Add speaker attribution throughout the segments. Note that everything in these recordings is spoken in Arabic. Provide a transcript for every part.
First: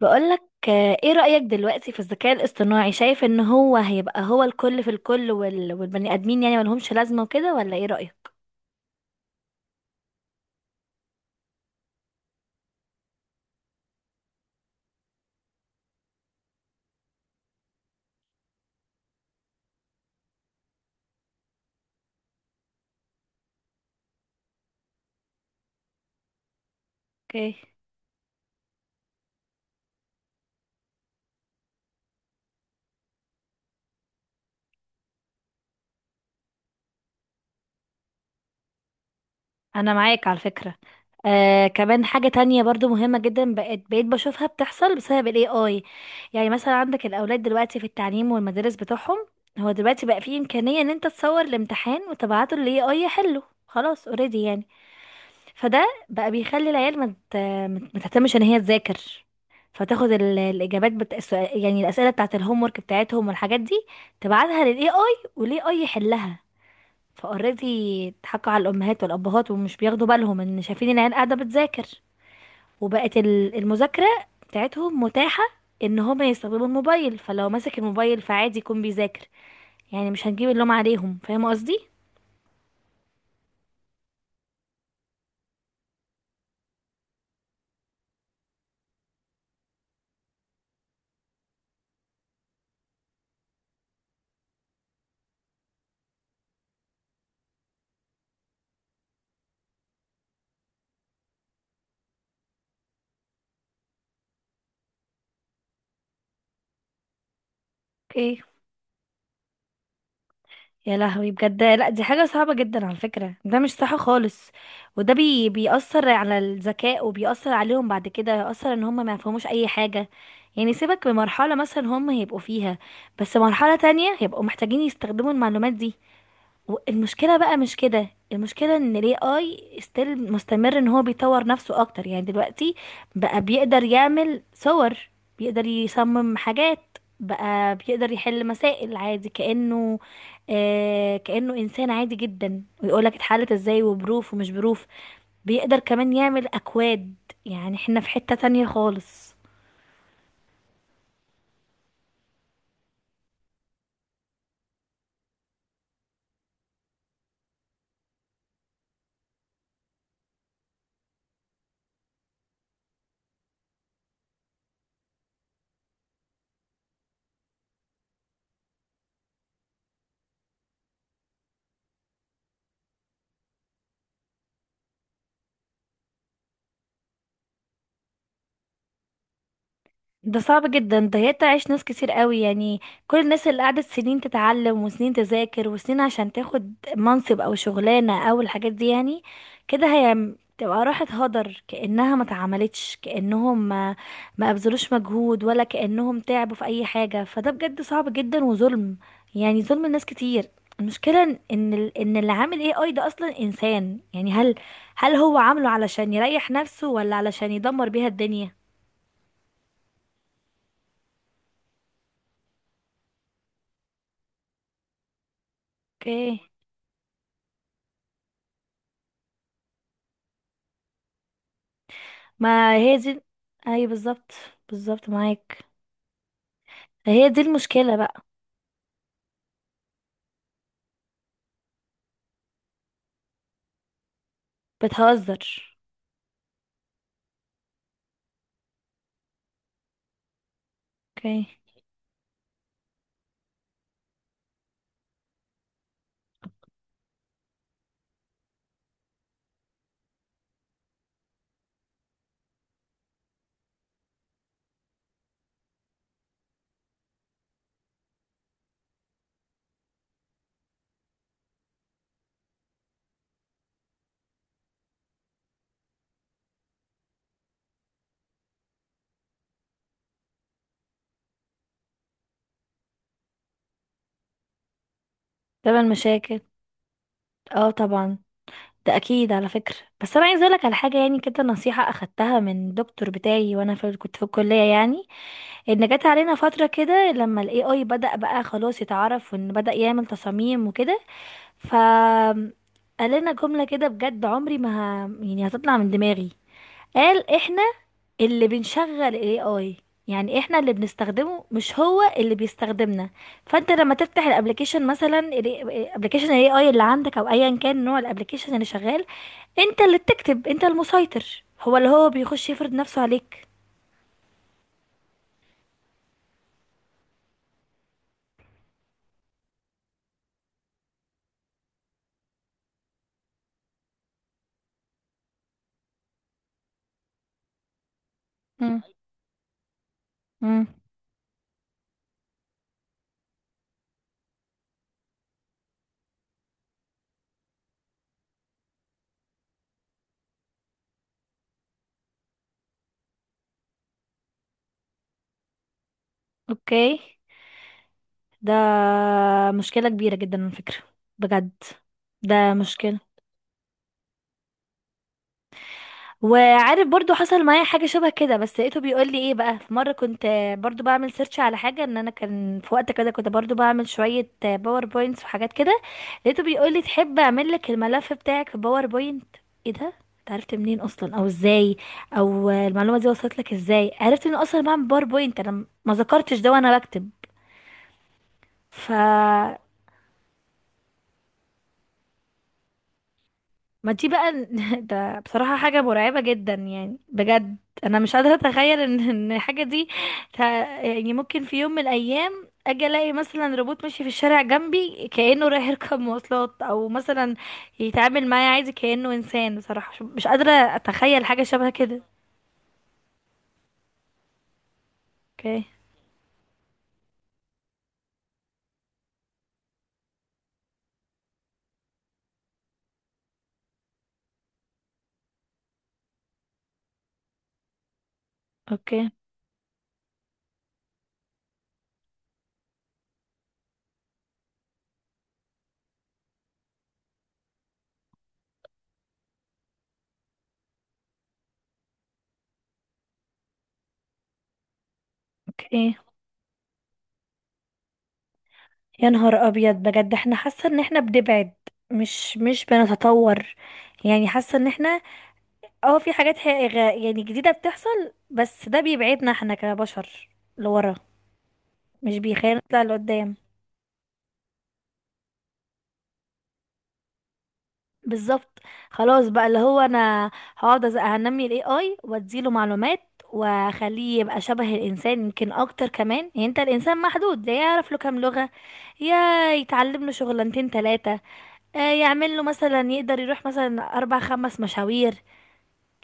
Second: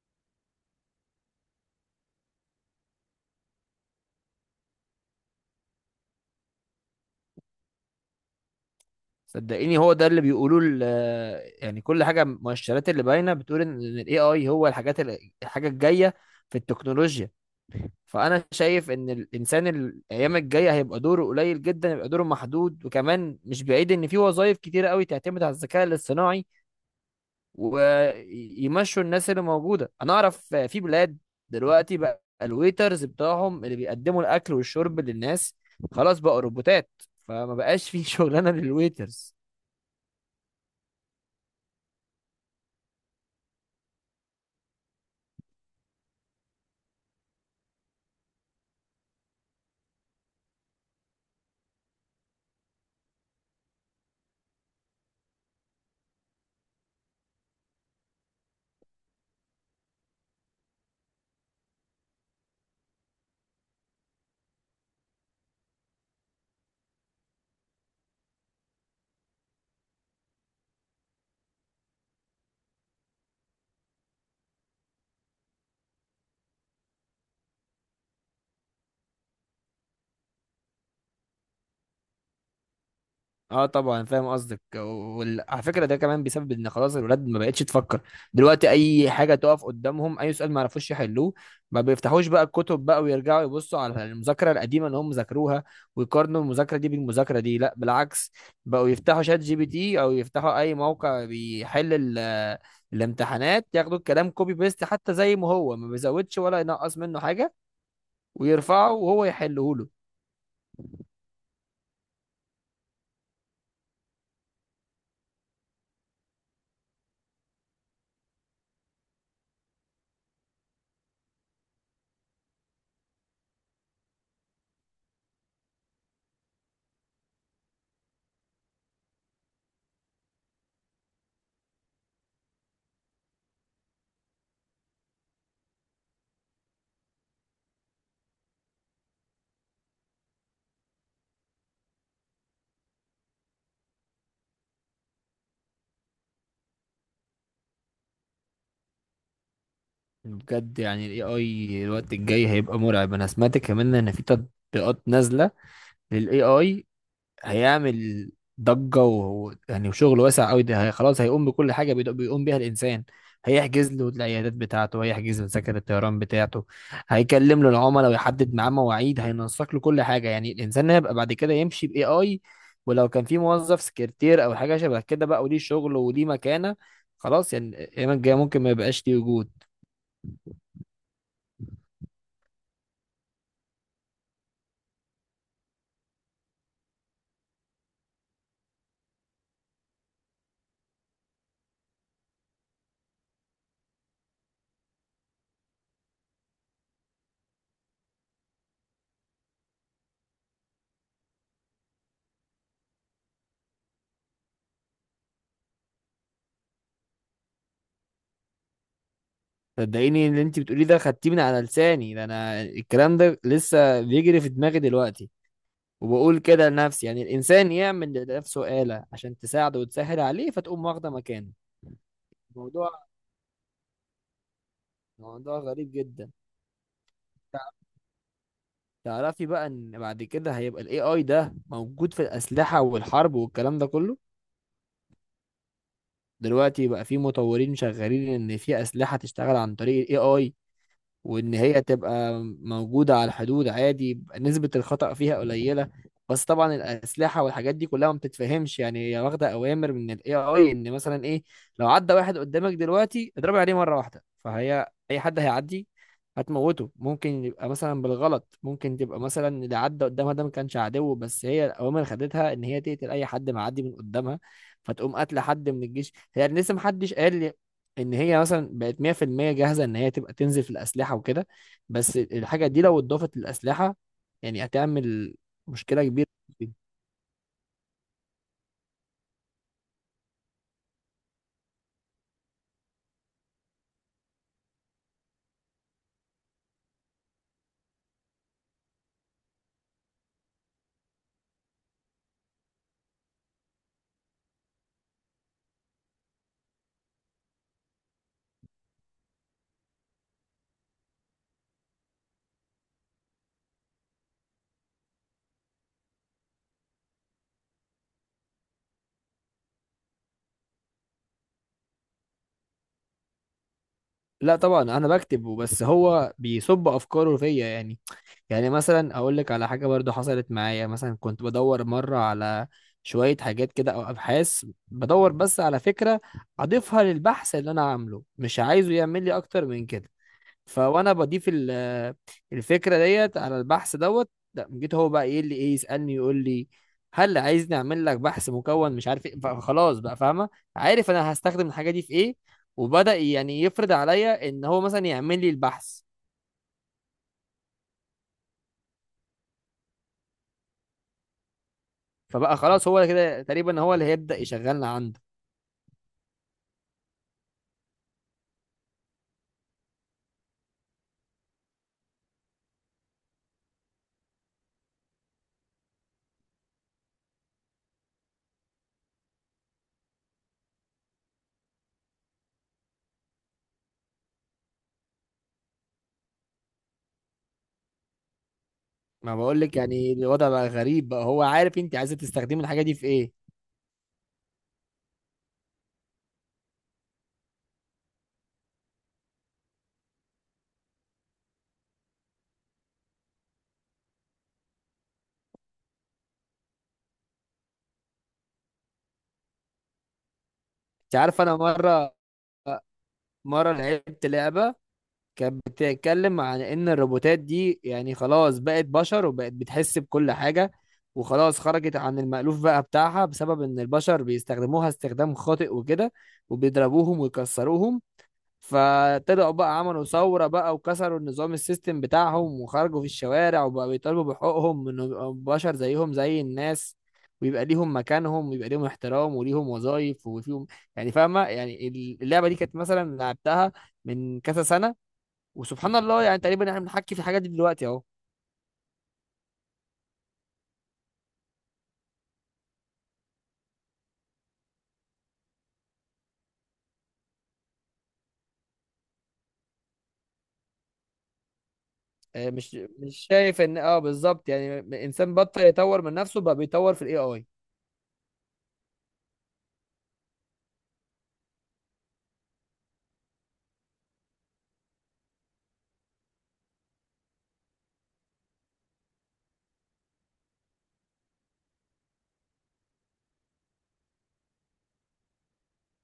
Speaker 1: بقولك. ايه رأيك دلوقتي في الذكاء الاصطناعي؟ شايف ان هو هيبقى الكل في الكل والبني ادمين يعني ملهمش لازمة وكده، ولا ايه رأيك؟
Speaker 2: صدقيني، هو ده اللي بيقولوه يعني كل حاجه، المؤشرات اللي باينه بتقول ان الاي اي هو الحاجات الحاجه الجايه في التكنولوجيا. فانا شايف ان الانسان الايام الجايه هيبقى دوره قليل جدا، يبقى دوره محدود، وكمان مش بعيد ان في وظائف كتيره قوي تعتمد على الذكاء الاصطناعي
Speaker 1: اوكي،
Speaker 2: ويمشوا الناس اللي موجوده. انا اعرف في بلاد دلوقتي بقى الويترز بتاعهم اللي بيقدموا الاكل والشرب للناس خلاص بقى روبوتات، فما بقاش في شغلانه للويترز.
Speaker 1: انا معاك على فكرة. كمان حاجة تانية برضو مهمة جدا بقيت بشوفها بتحصل بسبب الاي اي. يعني مثلا عندك الاولاد دلوقتي في التعليم والمدارس بتوعهم، هو دلوقتي بقى فيه امكانية ان انت تصور الامتحان وتبعته للاي اي يحله، خلاص اوريدي يعني. فده بقى بيخلي العيال ما مت... مت... متهتمش ان هي تذاكر، فتاخد الاجابات يعني الاسئله بتاعت الهوم ورك بتاعتهم والحاجات دي، تبعتها للاي اي والاي اي يحلها، فاوريدي اتحكوا على الامهات والابهات ومش بياخدوا بالهم ان شايفين العيال قاعده بتذاكر. وبقت المذاكره بتاعتهم متاحه ان هما يستخدموا الموبايل، فلو ماسك الموبايل فعادي يكون بيذاكر، يعني مش هنجيب اللوم عليهم، فاهمه قصدي.
Speaker 2: اه، طبعا فاهم قصدك، وعلى فكره ده كمان بسبب ان خلاص الولاد ما بقتش تفكر. دلوقتي اي حاجه تقف قدامهم، اي سؤال ما يعرفوش يحلوه، ما بيفتحوش بقى الكتب بقى ويرجعوا يبصوا على المذاكره القديمه اللي هم ذاكروها ويقارنوا المذاكره دي بالمذاكره دي، لا بالعكس، بقوا يفتحوا شات جي بي تي او يفتحوا اي موقع بيحل الامتحانات، ياخدوا الكلام كوبي بيست حتى زي ما هو، ما بيزودش ولا ينقص منه حاجه، ويرفعه وهو يحله له.
Speaker 1: يا لهوي بجد، لا دي حاجة صعبة جدا على فكرة، ده مش صح خالص. وده بيأثر على الذكاء وبيأثر عليهم بعد كده، يأثر ان هم ما يفهموش اي حاجة. يعني سيبك بمرحلة مثلا هم هيبقوا فيها، بس مرحلة تانية هيبقوا محتاجين يستخدموا المعلومات دي. المشكله بقى مش كده، المشكله ان الاي اي ستيل مستمر ان هو بيطور نفسه اكتر. يعني دلوقتي بقى بيقدر يعمل صور، بيقدر يصمم حاجات، بقى بيقدر يحل مسائل عادي كأنه، كأنه إنسان عادي جدا، ويقولك اتحلت ازاي وبروف ومش بروف، بيقدر كمان يعمل أكواد. يعني احنا في حتة تانية خالص.
Speaker 2: بجد يعني الاي اي الوقت الجاي هيبقى مرعب. انا سمعت كمان ان في تطبيقات نازله للاي اي، هيعمل ضجه يعني وشغل واسع قوي. ده هي خلاص هيقوم بكل حاجه بيقوم بيها الانسان. هيحجز له العيادات بتاعته، هيحجز له تذاكر الطيران بتاعته، هيكلم له العملاء ويحدد معاه مواعيد، هينسق له كل حاجه. يعني الانسان هيبقى بعد كده يمشي باي اي. ولو كان في موظف سكرتير او حاجه شبه كده بقى، وليه شغل وليه مكانه، خلاص يعني الايام الجايه ممكن ما يبقاش ليه وجود.
Speaker 1: ده صعب جدا، ده هيتعش ناس كتير قوي يعني. كل الناس اللي قعدت سنين تتعلم وسنين تذاكر وسنين عشان تاخد منصب او شغلانة او الحاجات دي، يعني كده هي تبقى راحت هدر كأنها ما اتعملتش، كأنهم ما ابذلوش مجهود، ولا كأنهم تعبوا في اي حاجة. فده بجد صعب جدا وظلم، يعني ظلم الناس كتير. المشكلة إن اللي عامل ايه اي ده اصلا انسان، يعني هل، هل هو عامله علشان يريح نفسه، ولا علشان يدمر بيها الدنيا؟
Speaker 2: صدقيني اللي انت بتقوليه ده خدتيه من على لساني. ده انا الكلام ده لسه بيجري في دماغي دلوقتي، وبقول
Speaker 1: اوكي.
Speaker 2: كده لنفسي. يعني الانسان يعمل لنفسه آلة عشان تساعده وتسهل عليه، فتقوم واخده مكانه.
Speaker 1: ما
Speaker 2: موضوع
Speaker 1: هي دي. اي بالظبط، بالظبط معاك.
Speaker 2: موضوع غريب جدا.
Speaker 1: هي دي المشكلة بقى.
Speaker 2: تعرفي بقى ان بعد كده هيبقى الاي اي ده موجود في الاسلحه والحرب والكلام ده كله.
Speaker 1: بتهزر.
Speaker 2: دلوقتي بقى في مطورين شغالين ان في اسلحه تشتغل عن طريق الاي اي،
Speaker 1: اوكي.
Speaker 2: وان هي تبقى موجودة على الحدود عادي، يبقى نسبة الخطأ فيها قليلة. بس طبعا الأسلحة والحاجات دي كلها ما بتتفهمش. يعني هي واخدة أوامر من ال AI، إن مثلا إيه، لو عدى واحد قدامك دلوقتي اضربي عليه مرة واحدة، فهي أي حد هيعدي هتموته. ممكن يبقى مثلا بالغلط، ممكن تبقى مثلا اللي عدى قدامها ده ما كانش عدو، بس هي الأوامر خدتها إن هي تقتل أي حد معدي من قدامها، فتقوم قاتلة حد من الجيش. هي لسه محدش قال ان هي مثلا بقت 100% جاهزه ان هي تبقى تنزل في الاسلحه وكده، بس الحاجه دي لو اتضافت للاسلحه يعني هتعمل
Speaker 1: طبعا
Speaker 2: مشكله كبيره.
Speaker 1: مشاكل. اه طبعا، ده اكيد على فكرة. بس انا عايزة اقولك على حاجة، يعني كده نصيحة اخدتها من دكتور بتاعي وانا كنت في الكلية يعني. ان جت علينا فترة كده لما الاي اي بدأ بقى خلاص يتعرف، وان بدأ يعمل تصاميم وكده، ف، قال لنا جملة كده، بجد عمري ما ه... يعني هتطلع من دماغي. قال احنا اللي بنشغل الاي اي، يعني احنا اللي بنستخدمه، مش هو اللي بيستخدمنا. فانت لما تفتح الابلكيشن مثلا، الابلكيشن الاي اي اللي عندك، او ايا كان نوع الابلكيشن اللي شغال، انت اللي بتكتب، انت المسيطر، هو اللي بيخش يفرض نفسه عليك.
Speaker 2: لا طبعا انا بكتب، بس هو بيصب افكاره فيا. يعني، يعني مثلا اقول لك على حاجه برضو حصلت معايا. مثلا كنت بدور مره على شويه حاجات كده او ابحاث، بدور بس على فكره اضيفها للبحث اللي انا عامله، مش
Speaker 1: مم.
Speaker 2: عايزه يعمل لي اكتر من كده.
Speaker 1: مم.
Speaker 2: فوانا بضيف الفكره ديت على البحث دوت، لا جيت هو بقى ايه اللي ايه، يسالني يقول لي هل عايزني اعمل لك بحث مكون مش عارف ايه. فخلاص بقى فاهمه، عارف انا هستخدم الحاجه دي في ايه، وبدا يعني يفرض عليا ان هو مثلا يعمل لي البحث.
Speaker 1: اوكي. ده مشكلة كبيرة جدا على فكرة، بجد ده
Speaker 2: فبقى خلاص
Speaker 1: مشكلة.
Speaker 2: هو كده تقريبا هو اللي هيبدا يشغلنا عنده.
Speaker 1: وعارف برضو حصل معايا حاجة شبه كده، بس لقيته بيقول لي ايه بقى، في مرة كنت برضو بعمل سيرش على حاجة، ان انا كان في وقت كده كنت برضو بعمل شوية باوربوينتس وحاجات كده، لقيته بيقول لي تحب اعمل لك الملف بتاعك في باوربوينت. ايه ده، انت عرفت منين اصلا او ازاي، او المعلومة دي وصلت لك ازاي، عرفت ان اصلا بعمل باوربوينت انا، ما ذكرتش ده وانا بكتب. ف،
Speaker 2: ما بقول لك يعني الوضع بقى غريب بقى، هو عارف انت عايزه تستخدمي الحاجه دي في ايه.
Speaker 1: ما دي بقى ده بصراحة حاجة مرعبة جدا يعني بجد. انا مش قادرة اتخيل ان الحاجة دي، ت- يعني ممكن في يوم من الايام اجي الاقي مثلا روبوت ماشي في الشارع جنبي كأنه رايح يركب مواصلات، او مثلا يتعامل معايا عادي كأنه انسان. بصراحة مش قادرة
Speaker 2: انت
Speaker 1: اتخيل حاجة
Speaker 2: عارفه، انا
Speaker 1: شبه كده.
Speaker 2: مره لعبت لعبه كانت
Speaker 1: اوكي.
Speaker 2: بتتكلم عن ان الروبوتات دي يعني خلاص بقت بشر وبقت بتحس بكل حاجة، وخلاص خرجت عن المألوف بقى بتاعها بسبب ان البشر بيستخدموها استخدام خاطئ وكده وبيضربوهم ويكسروهم،
Speaker 1: اوكي.
Speaker 2: فطلعوا بقى عملوا ثورة بقى وكسروا النظام السيستم بتاعهم وخرجوا في الشوارع وبقى بيطالبوا بحقوقهم انه يبقوا بشر زيهم زي الناس، ويبقى ليهم مكانهم ويبقى ليهم احترام وليهم وظائف وفيهم، يعني فاهمة يعني. اللعبة دي كانت مثلا لعبتها من كذا سنة،
Speaker 1: اوكي.
Speaker 2: وسبحان الله يعني تقريبا احنا بنحكي في الحاجات دي دلوقتي اهو.
Speaker 1: يا نهار ابيض، بجد احنا حاسة ان احنا بنبعد، مش بنتطور. يعني حاسة ان احنا، اه في حاجات حقيقة يعني جديدة بتحصل، بس ده بيبعدنا احنا كبشر لورا، مش بيخلينا
Speaker 2: مش
Speaker 1: نطلع
Speaker 2: مش
Speaker 1: لقدام.
Speaker 2: شايف ان بالظبط. يعني انسان بطل يطور من نفسه، بقى بيطور في الاي اي.
Speaker 1: بالظبط. خلاص بقى، اللي هو انا هقعد هنمي الاي اي واديله معلومات، واخليه يبقى شبه الانسان، يمكن اكتر كمان. يعني انت الانسان محدود، لا يعرف له كام لغة، يا يتعلم له شغلانتين تلاتة، يعمل له مثلا يقدر يروح مثلا اربع خمس مشاوير،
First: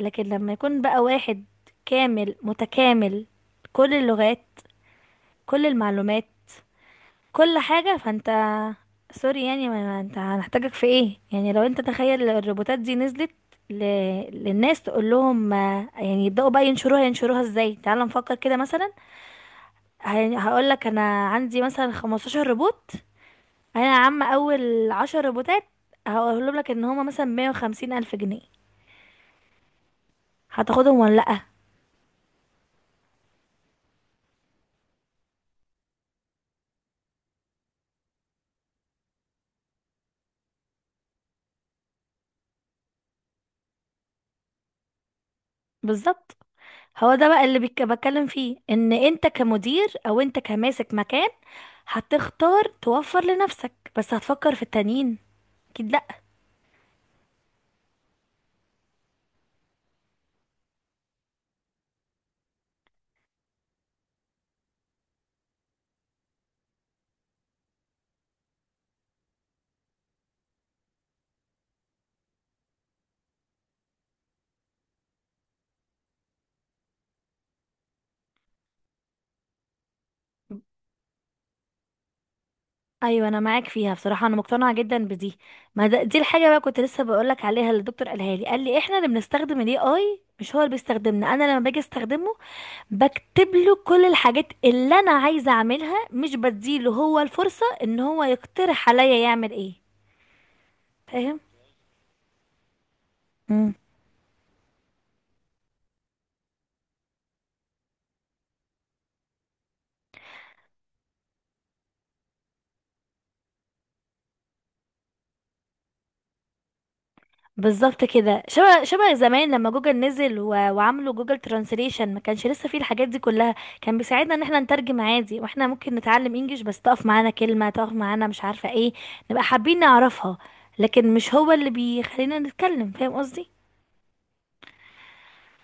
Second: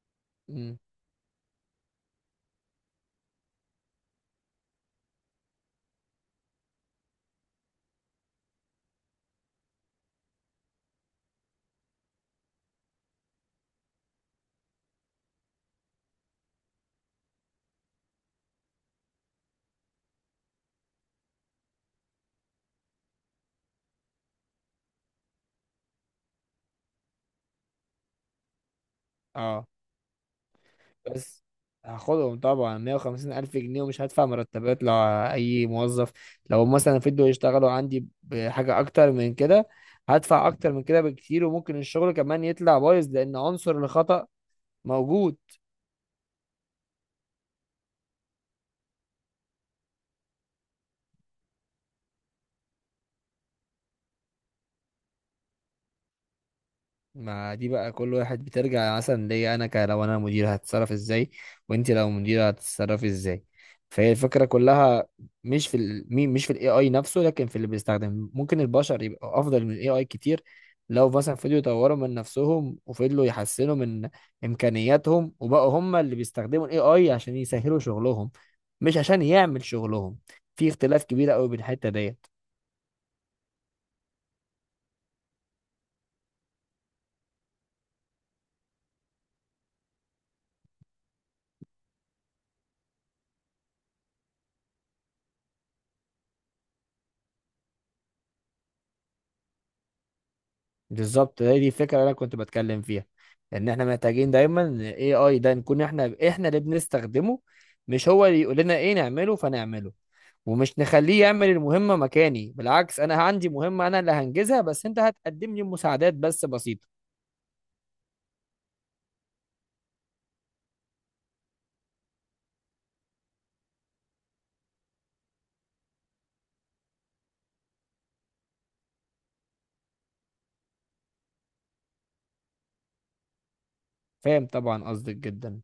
Speaker 1: لكن لما
Speaker 2: امم
Speaker 1: يكون بقى واحد كامل متكامل، كل اللغات، كل المعلومات، كل حاجة، فانت سوري يعني، ما انت هنحتاجك في ايه؟ يعني لو انت تخيل الروبوتات دي نزلت ل... للناس، تقول لهم يعني يبدأوا بقى ينشروها، ينشروها ازاي؟ تعال نفكر كده مثلا، هقول لك انا عندي مثلا 15 روبوت، انا يا عم اول 10 روبوتات هقولهم لك ان هما مثلا 150 الف جنيه،
Speaker 2: اه،
Speaker 1: هتاخدهم ولا لأ؟
Speaker 2: بس هاخدهم طبعا 150 الف جنيه، ومش هدفع مرتبات لاي موظف. لو مثلا فضلوا يشتغلوا عندي بحاجه اكتر من كده هدفع اكتر من كده بكتير، وممكن الشغل كمان يطلع بايظ لان عنصر الخطأ موجود.
Speaker 1: بالظبط، هو ده بقى اللي بتكلم فيه، ان انت كمدير او انت كماسك مكان، هتختار توفر لنفسك، بس هتفكر في التانيين؟ اكيد لا.
Speaker 2: ما دي بقى كل واحد بترجع مثلا ليا انا، لو انا مدير هتتصرف ازاي، وانت لو مدير هتتصرفي ازاي. فهي الفكره كلها مش في الاي اي نفسه، لكن في اللي بيستخدم. ممكن البشر يبقى افضل من الاي اي كتير لو مثلا فضلوا يطوروا من نفسهم وفضلوا يحسنوا من امكانياتهم وبقوا هم اللي بيستخدموا الاي اي عشان يسهلوا شغلهم، مش عشان يعمل شغلهم. في اختلاف كبير قوي بين الحته ديت.
Speaker 1: ايوه انا معاك فيها بصراحه، انا مقتنعه جدا بدي. ما ده دي الحاجه بقى كنت لسه بقولك عليها، اللي الدكتور قالها لي، قال لي احنا اللي بنستخدم الاي اي مش هو اللي بيستخدمنا. انا لما باجي استخدمه، بكتب له كل الحاجات اللي انا عايزه اعملها، مش بديله هو الفرصه ان هو يقترح عليا يعمل ايه. فاهم،
Speaker 2: بالظبط، هي دي الفكره اللي انا كنت بتكلم فيها. ان احنا محتاجين دايما الاي اي ده نكون احنا اللي بنستخدمه، مش هو اللي يقول لنا ايه نعمله فنعمله، ومش نخليه يعمل المهمه مكاني. بالعكس، انا عندي مهمه انا اللي هنجزها، بس انت هتقدم لي مساعدات بس بسيطه.
Speaker 1: بالظبط كده. شبه شبه زمان لما جوجل نزل، وعملوا جوجل ترانسليشن، ما كانش لسه فيه الحاجات دي كلها، كان بيساعدنا ان احنا نترجم عادي، واحنا ممكن نتعلم انجليش، بس تقف معانا كلمة، تقف معانا مش عارفة ايه، نبقى حابين نعرفها، لكن مش هو اللي بيخلينا نتكلم، فاهم قصدي.
Speaker 2: فاهم طبعا قصدك جدا.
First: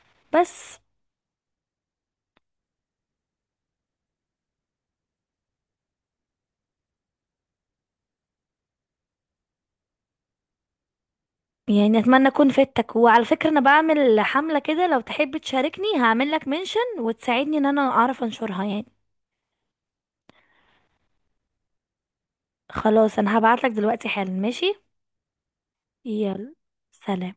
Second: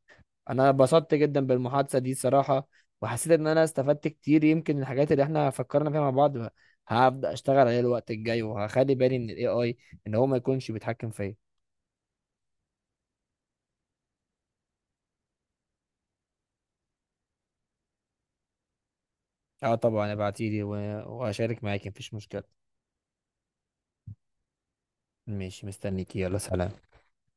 Speaker 2: انا
Speaker 1: بس،
Speaker 2: اتبسطت جدا بالمحادثه دي صراحه، وحسيت ان انا استفدت كتير. يمكن الحاجات اللي احنا فكرنا فيها مع بعض هبدا اشتغل عليها الوقت الجاي، وهخلي بالي من الاي اي ان هو ما يكونش بيتحكم فيا.
Speaker 1: يعني اتمنى اكون فدتك. وعلى فكرة انا بعمل حملة كده، لو تحب تشاركني هعمل لك منشن، وتساعدني ان انا اعرف انشرها يعني.
Speaker 2: اه طبعا ابعتيلي واشارك معاكي، مفيش مشكلة.
Speaker 1: خلاص انا هبعت لك دلوقتي حالا، ماشي؟
Speaker 2: ماشي، مستنيكي، يلا،
Speaker 1: يلا
Speaker 2: سلام.
Speaker 1: سلام.